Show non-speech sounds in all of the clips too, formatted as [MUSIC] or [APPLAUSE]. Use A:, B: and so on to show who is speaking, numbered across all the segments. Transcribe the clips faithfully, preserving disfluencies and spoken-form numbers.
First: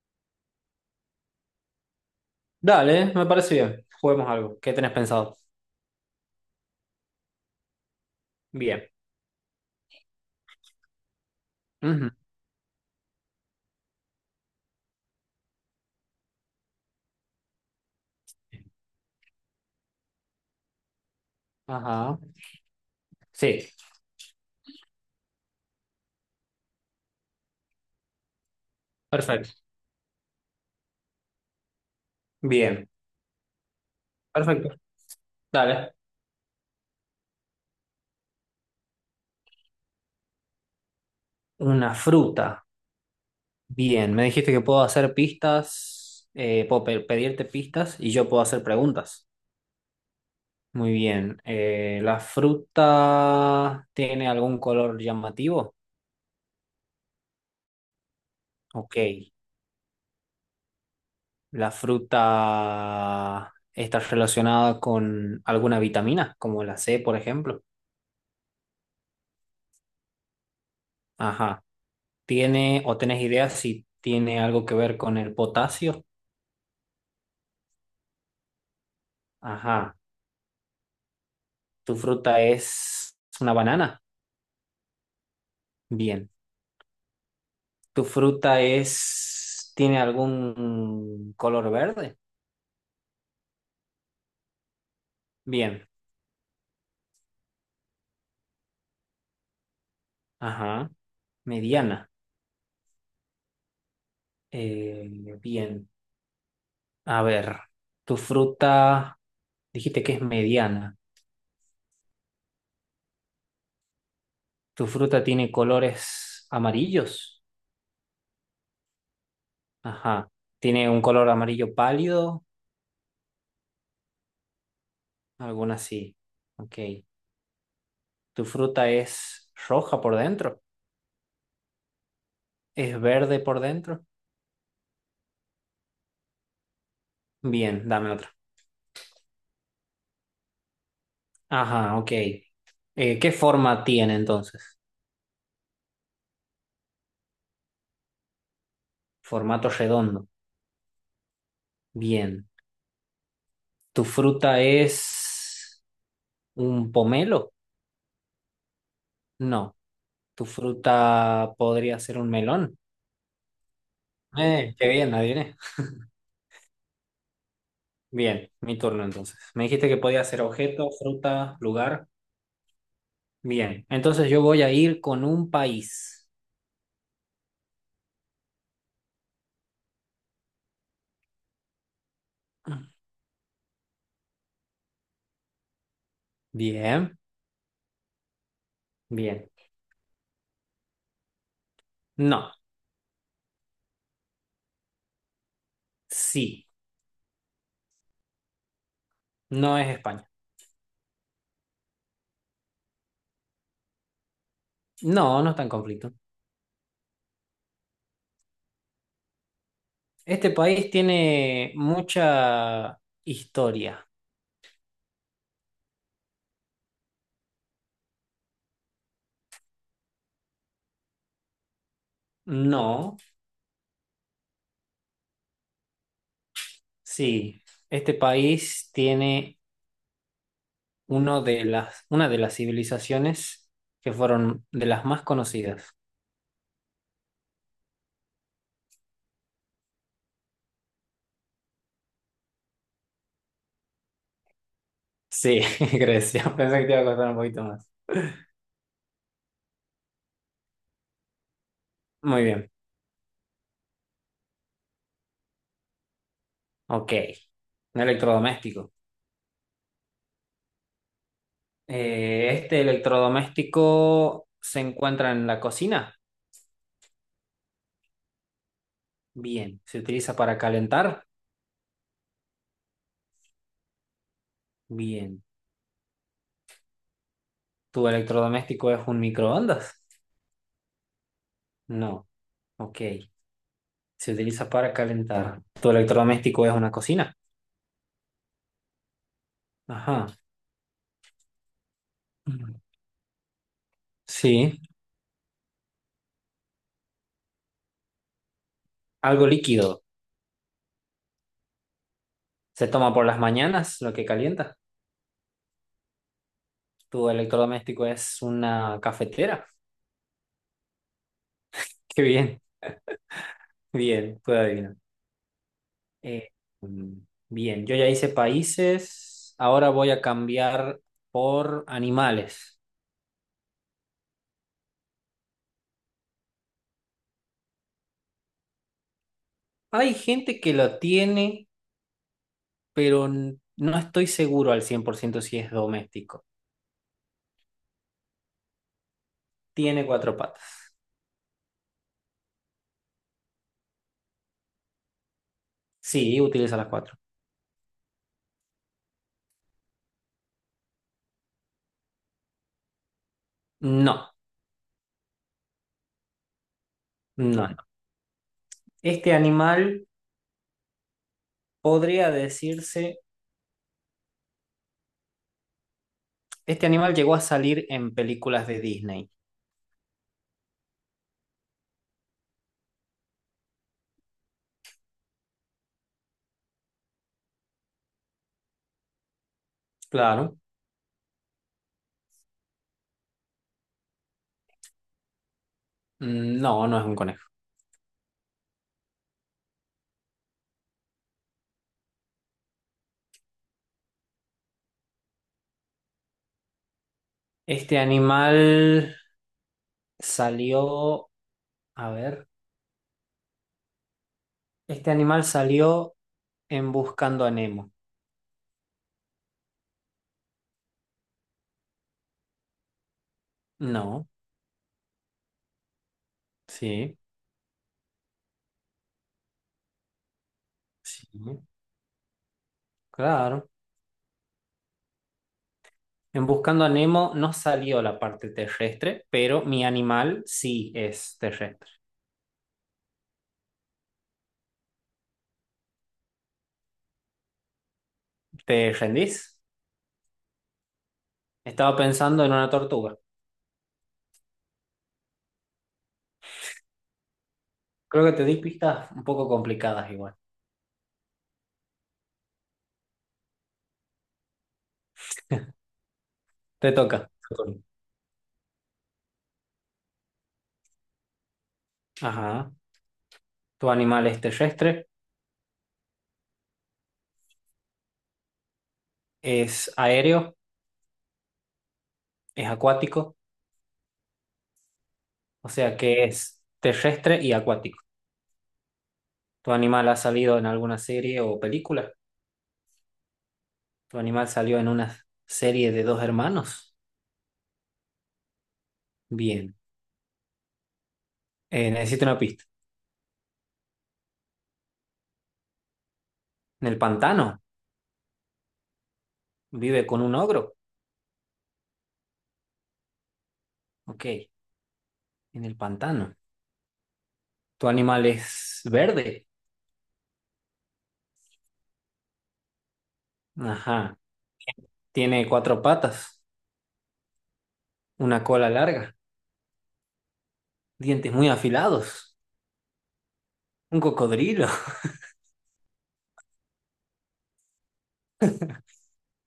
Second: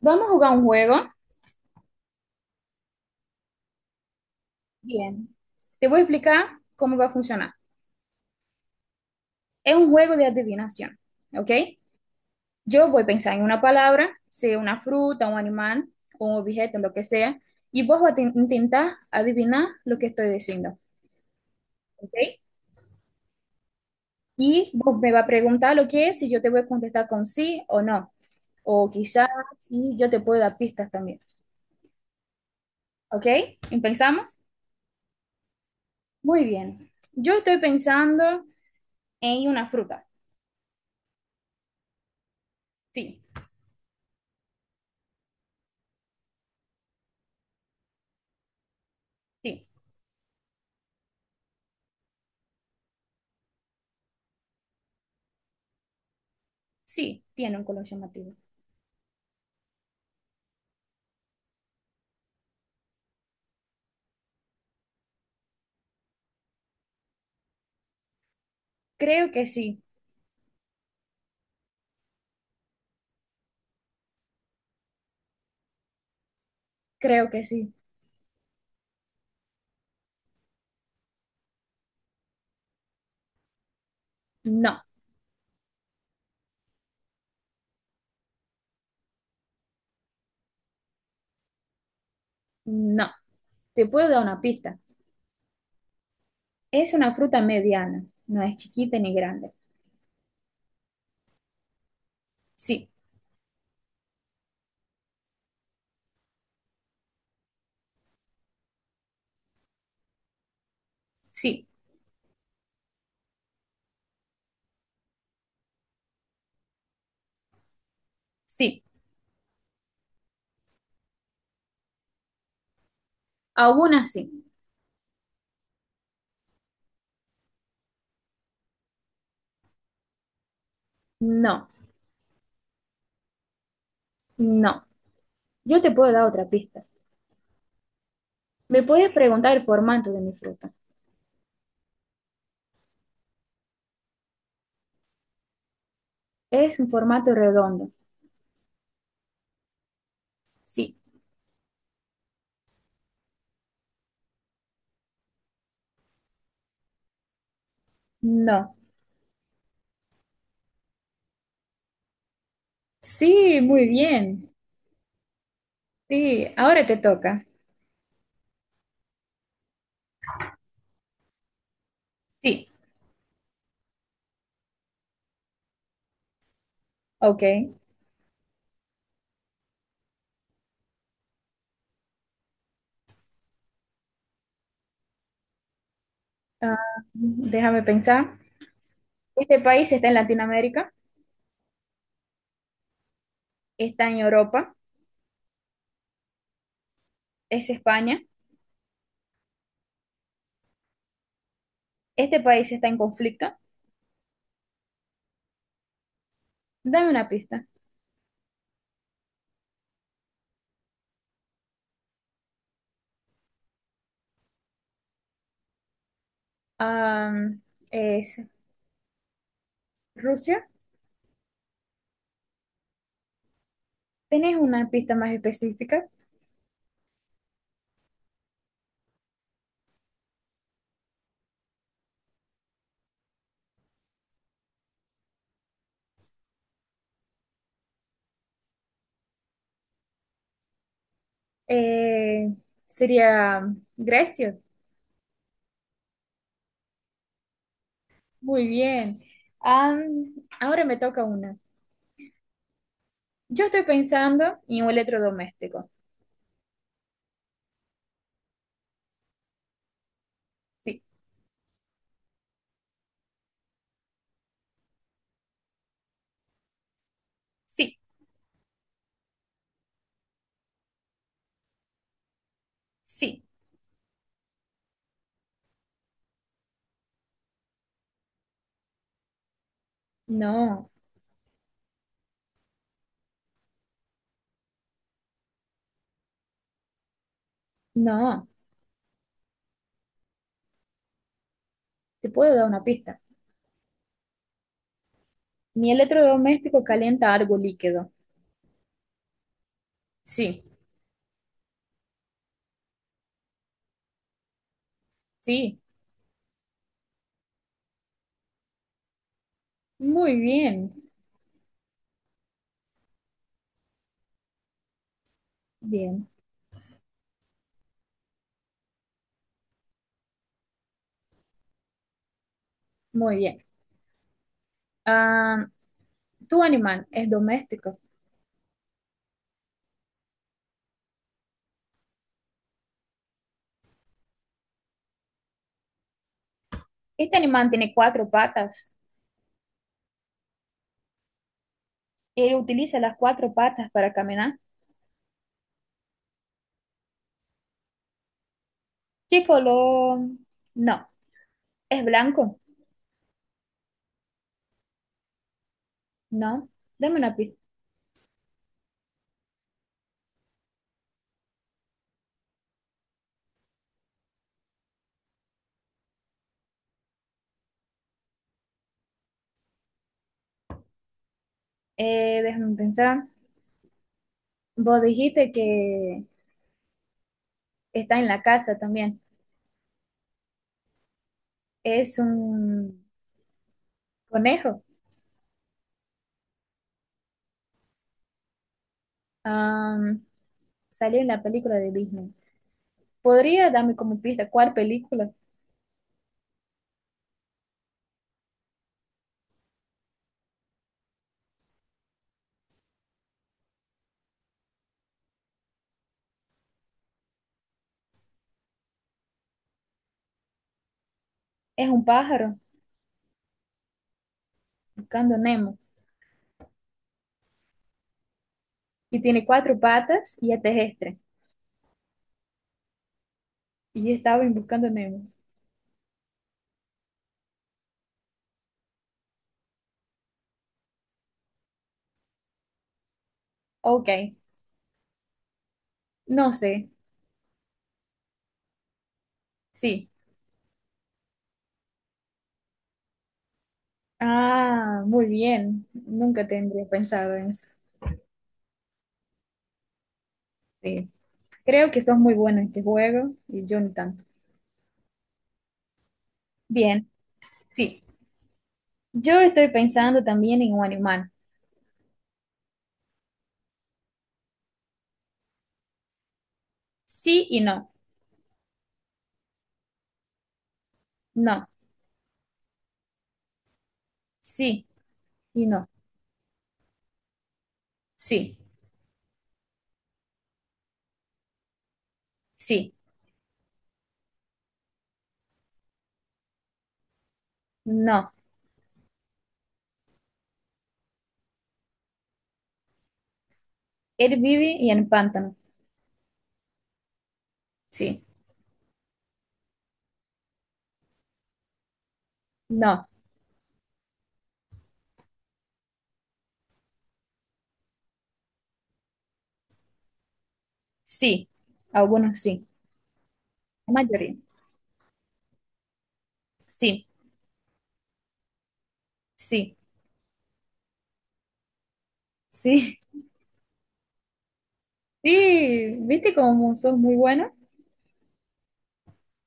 A: Vamos a jugar un juego.
B: Dale, me parece bien. Juguemos algo. ¿Qué tenés
A: Bien,
B: pensado?
A: te voy a explicar cómo va a funcionar.
B: Bien.
A: Es un juego de adivinación, ¿ok?
B: Ujú.
A: Yo voy a pensar en una palabra, sea una fruta, un animal, un objeto, lo que sea, y vos vas a te- intentar adivinar lo que estoy diciendo, ¿ok?
B: Ajá. Sí,
A: Y vos me vas a preguntar lo que es y yo te voy a contestar con sí o no, o quizás,
B: perfecto.
A: y yo te puedo dar pistas también,
B: Bien.
A: ¿ok? ¿Y ¿Pensamos?
B: Perfecto. Dale.
A: Muy bien. Yo estoy pensando en una fruta.
B: Una fruta.
A: Sí,
B: Bien. Me dijiste que puedo hacer pistas, eh, puedo pe- pedirte pistas y yo puedo hacer preguntas.
A: sí.
B: Muy bien. Eh, ¿la fruta tiene algún color llamativo?
A: Sí, tiene un color llamativo.
B: Ok. ¿La fruta está relacionada con alguna vitamina, como la C, por ejemplo?
A: Creo que sí,
B: Ajá. Tiene, o tenés idea si tiene algo que ver con el potasio.
A: creo que sí.
B: Ajá. ¿Tu fruta es una banana?
A: No,
B: Bien. ¿Tu fruta es, tiene algún color verde?
A: no. Te puedo dar una pista.
B: Bien.
A: Es una fruta mediana, no es chiquita ni grande.
B: Ajá. Mediana.
A: Sí,
B: Eh, bien. A ver. ¿Tu fruta, dijiste que es mediana?
A: sí,
B: ¿Tu fruta tiene colores amarillos?
A: sí.
B: Ajá. ¿Tiene un color amarillo pálido?
A: Algunas sí.
B: Alguna así. Ok. ¿Tu fruta es roja por dentro?
A: No,
B: Es verde por dentro.
A: no. Yo te puedo dar otra pista.
B: Bien, dame otra.
A: Me puedes preguntar el formato de mi fruta.
B: Ajá, ok. Eh, ¿qué forma tiene entonces?
A: Es un formato redondo.
B: Formato redondo.
A: Sí,
B: Bien. ¿Tu fruta es un pomelo?
A: no.
B: No. ¿Tu fruta podría ser un melón?
A: Sí, muy bien.
B: Eh, qué bien, adiviné.
A: Sí, ahora te toca.
B: Bien, mi turno entonces. Me dijiste que podía ser objeto, fruta, lugar.
A: Sí,
B: Bien, entonces yo voy a ir con un país.
A: ok. Ah,
B: Bien,
A: déjame pensar.
B: bien.
A: Este país está en Latinoamérica.
B: No,
A: Está en Europa,
B: sí,
A: es España,
B: no es España.
A: este país está en conflicto.
B: No, no está en conflicto.
A: Dame una pista.
B: Este país tiene mucha historia.
A: Am, es Rusia.
B: No,
A: ¿Tenés una pista más específica?
B: sí. Este país tiene uno de las, una de las civilizaciones que fueron de las más conocidas.
A: Eh, sería Grecia.
B: Sí, [LAUGHS] Grecia. Pensé que te iba a costar un poquito más.
A: Muy bien. Am, ahora me toca una.
B: Muy bien.
A: Yo estoy pensando en un electrodoméstico.
B: Ok. Un electrodoméstico.
A: Sí,
B: Eh, este electrodoméstico se encuentra en la cocina.
A: sí,
B: Bien. ¿Se utiliza para calentar?
A: sí.
B: Bien. ¿Tu electrodoméstico es un microondas?
A: No,
B: No. Ok, se utiliza para calentar. Tu electrodoméstico es una cocina.
A: no.
B: Ajá.
A: Te puedo dar una pista.
B: Sí,
A: Mi electrodoméstico calienta algo líquido.
B: algo líquido.
A: Sí,
B: Se toma por las mañanas, lo que calienta.
A: sí.
B: Tu electrodoméstico es una cafetera.
A: Muy bien.
B: [LAUGHS] Qué bien, bien, puedo adivinar.
A: Bien.
B: Eh, mm, bien, yo ya hice países. Ahora voy a cambiar por animales.
A: Muy bien. Ah, tu animal es doméstico.
B: Hay gente que lo tiene, pero n- no estoy seguro al cien por ciento si es doméstico.
A: Este animal tiene cuatro patas.
B: Tiene cuatro patas.
A: Él utiliza las cuatro patas para caminar.
B: Sí, utiliza las cuatro.
A: ¿Qué color? No. ¿Es blanco?
B: No,
A: No. Dame una pista.
B: no, no. Este animal podría decirse, este animal llegó a salir en películas de Disney.
A: Eh, déjame pensar. Vos dijiste que está en la casa también.
B: Claro.
A: Es un conejo.
B: Mm, no, no es un conejo.
A: Ah, salió en la película de Disney. ¿Podría darme como pista cuál película?
B: Este animal salió, a ver, este animal salió en Buscando a Nemo.
A: Es un pájaro
B: No,
A: buscando Nemo
B: sí,
A: y tiene cuatro patas y es terrestre.
B: sí, claro.
A: Y estaba en buscando a Nemo.
B: En Buscando a Nemo no salió la parte terrestre, pero mi animal sí es terrestre.
A: Ok, no sé,
B: ¿Te rendís?
A: sí.
B: Estaba pensando en una tortuga.
A: Ah, muy bien. Nunca tendría pensado en eso.
B: Creo que te di pistas un poco complicadas igual.
A: Sí. Creo que sos muy bueno en este juego y yo ni tanto.
B: Te
A: Bien,
B: toca. Antonio.
A: sí. Yo estoy pensando también en un animal.
B: Ajá. ¿Tu animal es terrestre?
A: Sí y no.
B: ¿Es aéreo?
A: No.
B: ¿Es acuático?
A: Sí y
B: O
A: no.
B: sea, que es terrestre y acuático.
A: Sí.
B: ¿Tu animal ha salido en alguna serie o película?
A: Sí.
B: ¿Tu animal salió en una serie de dos hermanos?
A: No.
B: Bien. Eh, necesito una pista.
A: Él vive y en pantano.
B: ¿En el pantano?
A: Sí.
B: ¿Vive con un ogro?
A: No.
B: Ok. En el pantano. ¿Tu animal es verde?
A: Sí. Algunos sí. La
B: Ajá.
A: mayoría.
B: ¿Tiene cuatro patas?
A: Sí.
B: ¿Una cola larga?
A: Sí.
B: ¿Dientes muy afilados?
A: Sí. [LAUGHS]
B: Un cocodrilo. [LAUGHS]
A: Sí. ¿Viste cómo sos muy bueno?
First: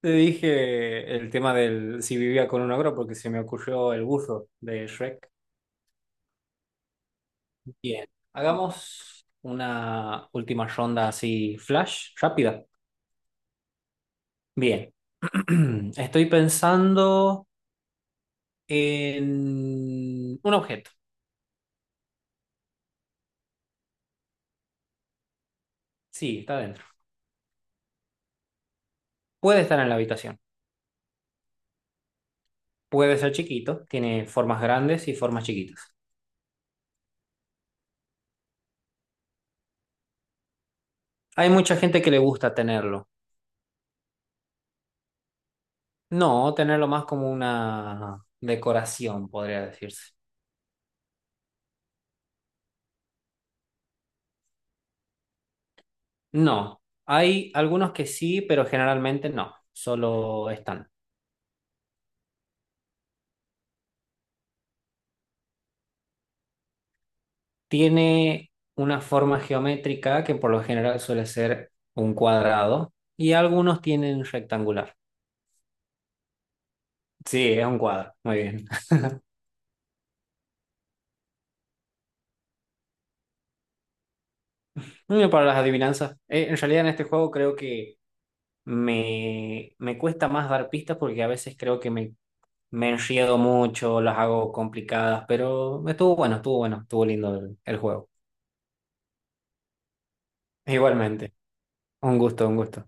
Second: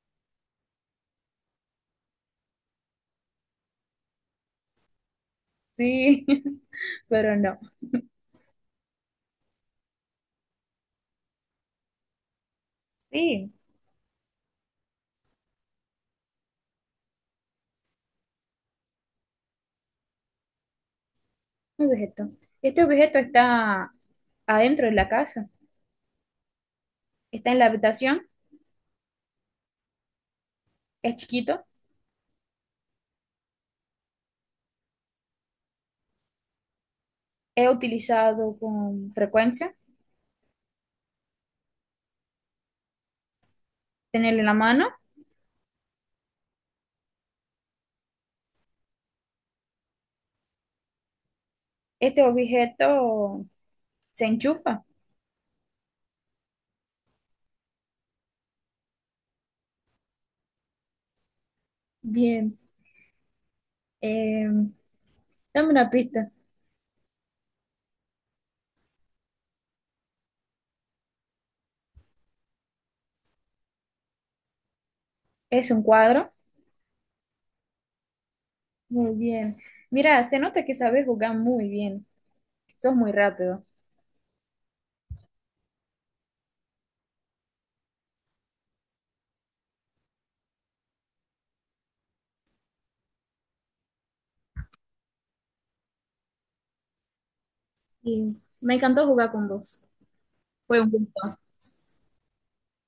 B: Te dije el tema del si vivía con un ogro porque se me ocurrió el buzo de Shrek.
A: Sí, [LAUGHS] pero no.
B: Bien. Hagamos una última ronda así flash, rápida.
A: Sí,
B: Bien. [CLEARS THROAT] Estoy pensando en un objeto.
A: un objeto. Este objeto está adentro de la casa,
B: Sí, está adentro.
A: está en la habitación,
B: Puede estar en la habitación.
A: es chiquito,
B: Puede ser chiquito. Tiene formas grandes y formas chiquitas.
A: es utilizado con frecuencia,
B: Hay mucha gente que le gusta tenerlo.
A: tenerlo en la mano.
B: No, tenerlo más como una decoración, podría decirse.
A: Este objeto se enchufa.
B: No, hay algunos que sí, pero generalmente no, solo están.
A: Bien, eh, dame una pista.
B: Tiene una forma geométrica que por lo general suele ser un cuadrado y algunos tienen rectangular.
A: Es un cuadro.
B: Sí, es un cuadro, muy bien.
A: Muy bien. Mira, se nota que sabes jugar muy bien. Sos muy rápido.
B: Muy bien para las adivinanzas. Eh, en realidad en este juego creo que me, me cuesta más dar pistas porque a veces creo que me, me enriedo mucho, las hago complicadas, pero estuvo bueno, estuvo bueno, estuvo lindo el el juego.
A: Y me encantó jugar con vos. Fue un
B: Igualmente,
A: gusto.
B: un gusto, un gusto.